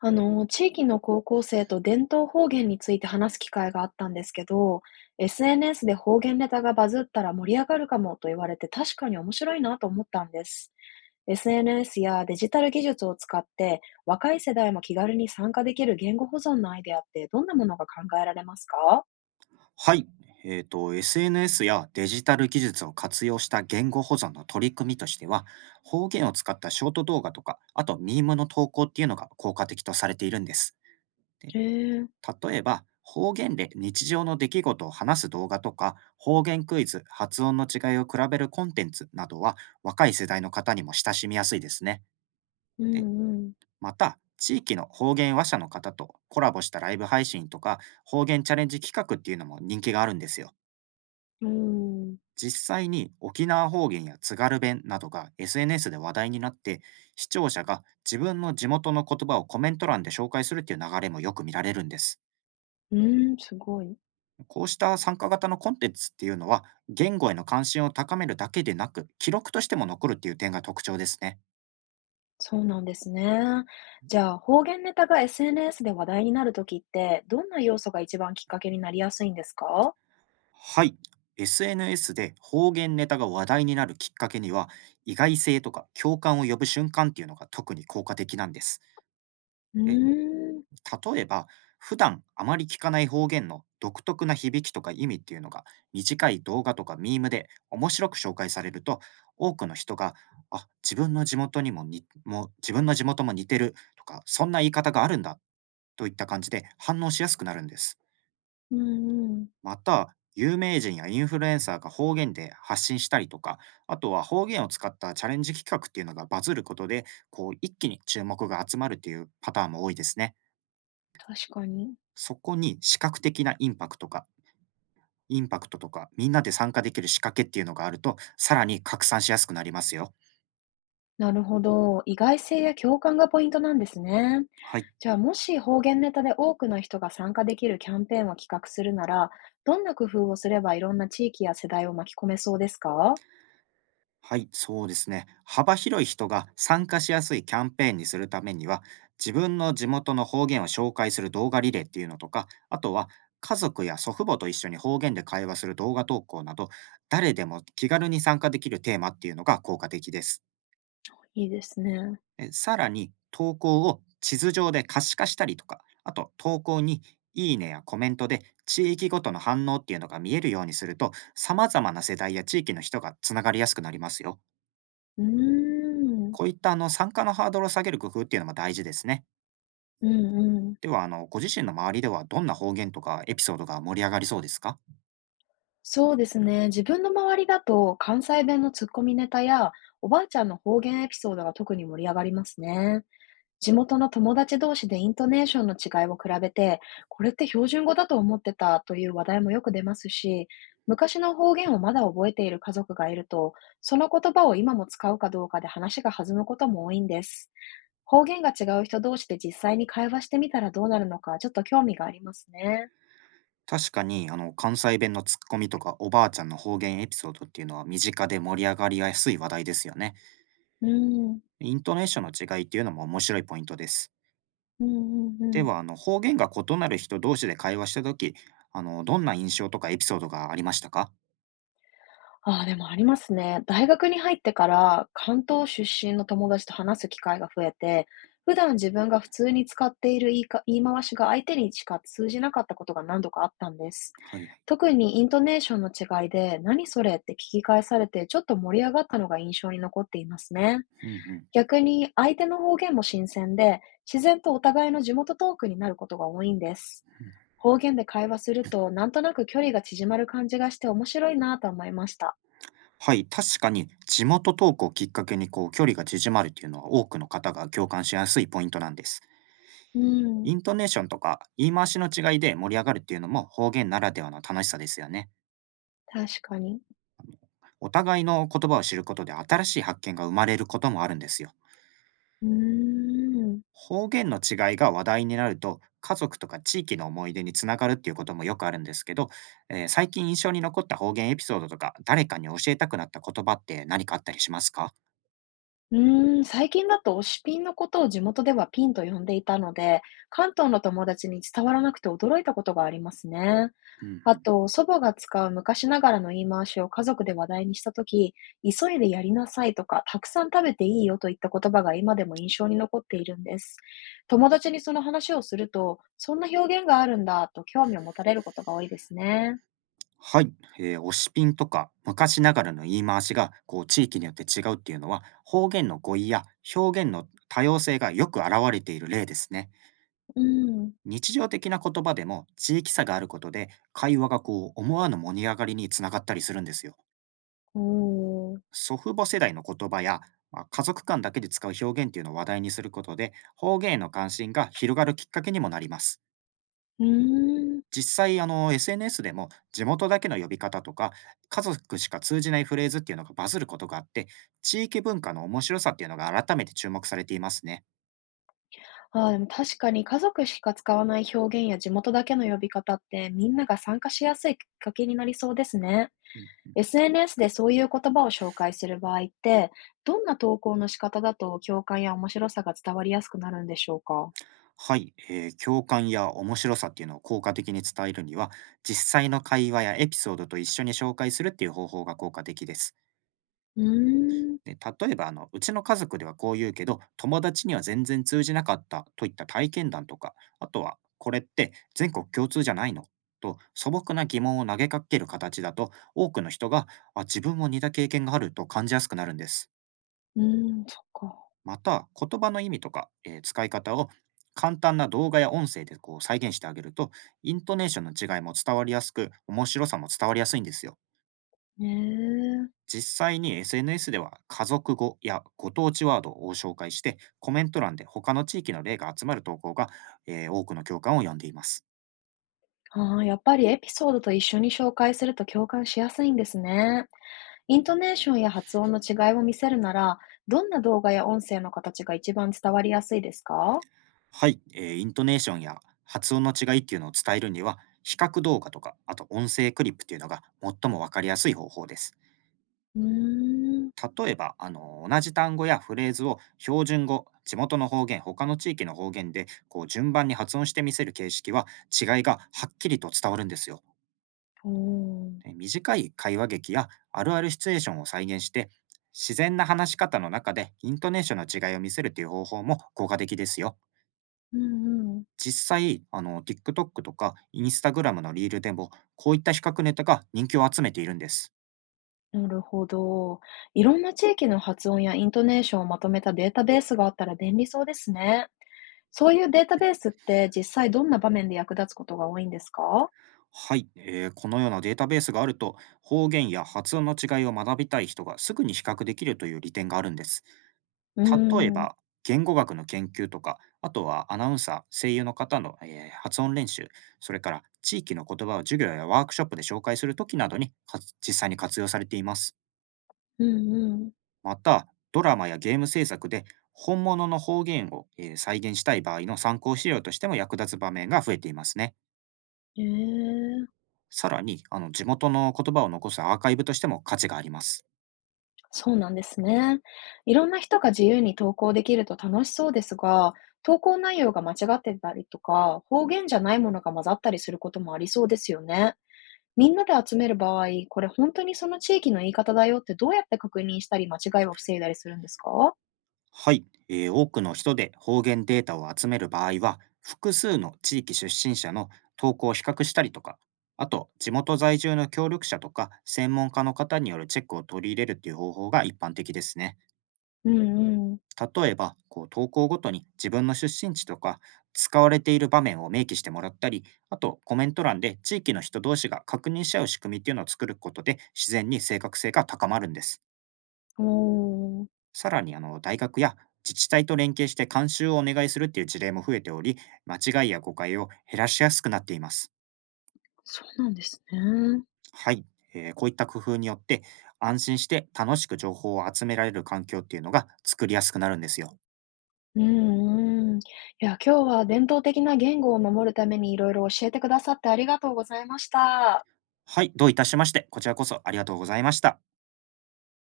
地域の高校生と伝統方言について話す機会があったんですけど、SNS で方言ネタがバズったら盛り上がるかもと言われて確かに面白いなと思ったんです。SNS やデジタル技術を使って若い世代も気軽に参加できる言語保存のアイデアってどんなものが考えられますか？はい。SNS やデジタル技術を活用した言語保存の取り組みとしては、方言を使ったショート動画とか、あとミームの投稿っていうのが効果的とされているんです。でへえ、例えば、方言で日常の出来事を話す動画とか、方言クイズ、発音の違いを比べるコンテンツなどは、若い世代の方にも親しみやすいですね。うでんうん。また、地域の方言話者の方とコラボしたライブ配信とか、方言チャレンジ企画っていうのも人気があるんですよ。うん、実際に沖縄方言や津軽弁などが SNS で話題になって、視聴者が自分の地元の言葉をコメント欄で紹介するっていう流れもよく見られるんです。うん、すごい。こうした参加型のコンテンツっていうのは、言語への関心を高めるだけでなく記録としても残るっていう点が特徴ですね。そうなんですね。じゃあ、方言ネタが SNS で話題になるときって、どんな要素が一番きっかけになりやすいんですか？はい。SNS で方言ネタが話題になるきっかけには、意外性とか共感を呼ぶ瞬間っていうのが特に効果的なんです。うーえん、例えば、普段あまり聞かない方言の独特な響きとか意味っていうのが短い動画とかミームで面白く紹介されると、多くの人が、あ、自分の地元にもにもう自分の地元も似てるとか、そんな言い方があるんだといった感じで反応しやすくなるんです。うんうん、また、有名人やインフルエンサーが方言で発信したりとか、あとは方言を使ったチャレンジ企画っていうのがバズることで、こう一気に注目が集まるっていうパターンも多いですね。確かに。そこに視覚的なインパクトとか、みんなで参加できる仕掛けっていうのがあると、さらに拡散しやすくなりますよ。なるほど。意外性や共感がポイントなんですね。はい。じゃあ、もし方言ネタで多くの人が参加できるキャンペーンを企画するなら、どんな工夫をすればいろんな地域や世代を巻き込めそうですか？はい、そうですね。幅広い人が参加しやすいキャンペーンにするためには、自分の地元の方言を紹介する動画リレーっていうのとか、あとは家族や祖父母と一緒に方言で会話する動画投稿など、誰でも気軽に参加できるテーマっていうのが効果的です。いいですね。え、さらに投稿を地図上で可視化したりとか、あと投稿にいいねやコメントで地域ごとの反応っていうのが見えるようにすると、様々な世代や地域の人がつながりやすくなりますよ。うーん。こういった参加のハードルを下げる工夫っていうのも大事ですね。うんうん。では、ご自身の周りではどんな方言とかエピソードが盛り上がりそうですか？そうですね。自分の周りだと関西弁のツッコミネタやおばあちゃんの方言エピソードが特に盛り上がりますね。地元の友達同士でイントネーションの違いを比べて、これって標準語だと思ってたという話題もよく出ますし、昔の方言をまだ覚えている家族がいると、その言葉を今も使うかどうかで話が弾むことも多いんです。方言が違う人同士で実際に会話してみたらどうなるのか、ちょっと興味がありますね。確かに関西弁のツッコミとかおばあちゃんの方言エピソードっていうのは、身近で盛り上がりやすい話題ですよね。うん。イントネーションの違いっていうのも面白いポイントです。うんうんうでん。は、あの、方言が異なる人同士で会話したとき、あの、どんな印象とかエピソードがありましたか？ああ、でもありますね。大学に入ってから、関東出身の友達と話す機会が増えて、普段自分が普通に使っている言い回しが相手にしか通じなかったことが何度かあったんです。はいはい。特にイントネーションの違いで、何それって聞き返されて、ちょっと盛り上がったのが印象に残っていますね。うんうんうん。逆に相手の方言も新鮮で、自然とお互いの地元トークになることが多いんです。方言で会話すると、なんとなく距離が縮まる感じがして面白いなぁと思いました。はい、確かに地元トークをきっかけに、こう、距離が縮まるっていうのは多くの方が共感しやすいポイントなんです。うん、イントネーションとか言い回しの違いで盛り上がるっていうのも方言ならではの楽しさですよね。確かに。お互いの言葉を知ることで新しい発見が生まれることもあるんですよ。うーん。方言の違いが話題になると、家族とか地域の思い出につながるっていうこともよくあるんですけど、最近印象に残った方言エピソードとか、誰かに教えたくなった言葉って何かあったりしますか？うーん、最近だと推しピンのことを地元ではピンと呼んでいたので、関東の友達に伝わらなくて驚いたことがありますね。うんあうん。と、祖母が使う昔ながらの言い回しを家族で話題にしたとき、急いでやりなさいとか、たくさん食べていいよといった言葉が今でも印象に残っているんです。友達にその話をすると、そんな表現があるんだと興味を持たれることが多いですね。はい、推しピンとか昔ながらの言い回しがこう地域によって違うっていうのは、方言の語彙や表現の多様性がよく現れている例ですね。うん。日常的な言葉でも地域差があることで、会話がこう思わぬ盛り上がりにつながったりするんですよ。おー。祖父母世代の言葉や、まあ、家族間だけで使う表現っていうのを話題にすることで、方言への関心が広がるきっかけにもなります。うーん。実際SNS でも地元だけの呼び方とか家族しか通じないフレーズっていうのがバズることがあって、地域文化の面白さっていうのが改めて注目されていますね。ああ、でも確かに家族しか使わない表現や地元だけの呼び方ってみんなが参加しやすいきっかけになりそうですね。うん。 SNS でそういう言葉を紹介する場合って、どんな投稿の仕方だと共感や面白さが伝わりやすくなるんでしょうか？はい、共感や面白さっていうのを効果的に伝えるには、実際の会話やエピソードと一緒に紹介するっていう方法が効果的です。うーん、で、例えばうちの家族ではこう言うけど、友達には全然通じなかったといった体験談とか、あとは、これって全国共通じゃないの、と素朴な疑問を投げかける形だと、多くの人が、あ、自分も似た経験があると感じやすくなるんです。うーん、そっか。また、言葉の意味とか、使い方を簡単な動画や音声でこう再現してあげると、イントネーションの違いも伝わりやすく、面白さも伝わりやすいんですよ。ねえ。実際に SNS では、家族語やご当地ワードを紹介してコメント欄で他の地域の例が集まる投稿が、多くの共感を呼んでいます。ああ、やっぱりエピソードと一緒に紹介すると共感しやすいんですね。イントネーションや発音の違いを見せるなら、どんな動画や音声の形が一番伝わりやすいですか？はい、イントネーションや発音の違いっていうのを伝えるには、比較動画とかあと音声クリップっていうのが最も分かりやすい方法です。うーん、例えば同じ単語やフレーズを標準語、地元の方言、他の地域の方言でこう順番に発音してみせる形式は、違いがはっきりと伝わるんですよ。おー、短い会話劇やあるあるシチュエーションを再現して、自然な話し方の中でイントネーションの違いを見せるという方法も効果的ですよ。うんうん。実際TikTok とか Instagram のリールでも、こういった比較ネタが人気を集めているんです。なるほど。いろんな地域の発音やイントネーションをまとめたデータベースがあったら便利そうですね。そういうデータベースって実際どんな場面で役立つことが多いんですか？はい、このようなデータベースがあると、方言や発音の違いを学びたい人がすぐに比較できるという利点があるんです。うー例えん、ば、言語学の研究とか、あとはアナウンサー、声優の方の、発音練習、それから地域の言葉を授業やワークショップで紹介するときなどにか、実際に活用されています。うんうん。また、ドラマやゲーム制作で本物の方言を、再現したい場合の参考資料としても役立つ場面が増えていますね。へえ、さらに、地元の言葉を残すアーカイブとしても価値があります。そうなんですね。いろんな人が自由に投稿できると楽しそうですが、投稿内容が間違ってたりとか、方言じゃないものが混ざったりすることもありそうですよね。みんなで集める場合、これ本当にその地域の言い方だよってどうやって確認したり間違いを防いだりするんですか？はい、多くの人で方言データを集める場合は、複数の地域出身者の投稿を比較したりとか、あと地元在住の協力者とか専門家の方によるチェックを取り入れるという方法が一般的ですね。うんうん。例えば、こう投稿ごとに自分の出身地とか使われている場面を明記してもらったり、あとコメント欄で地域の人同士が確認し合う仕組みっていうのを作ることで、自然に正確性が高まるんです。おー、さらに大学や自治体と連携して監修をお願いするっていう事例も増えており、間違いや誤解を減らしやすくなっています。そうなんですね。はい、こういった工夫によって安心して楽しく情報を集められる環境っていうのが作りやすくなるんですよ。うんうん。いや、今日は伝統的な言語を守るためにいろいろ教えてくださってありがとうございました。はい、どういたしまして、こちらこそありがとうございました。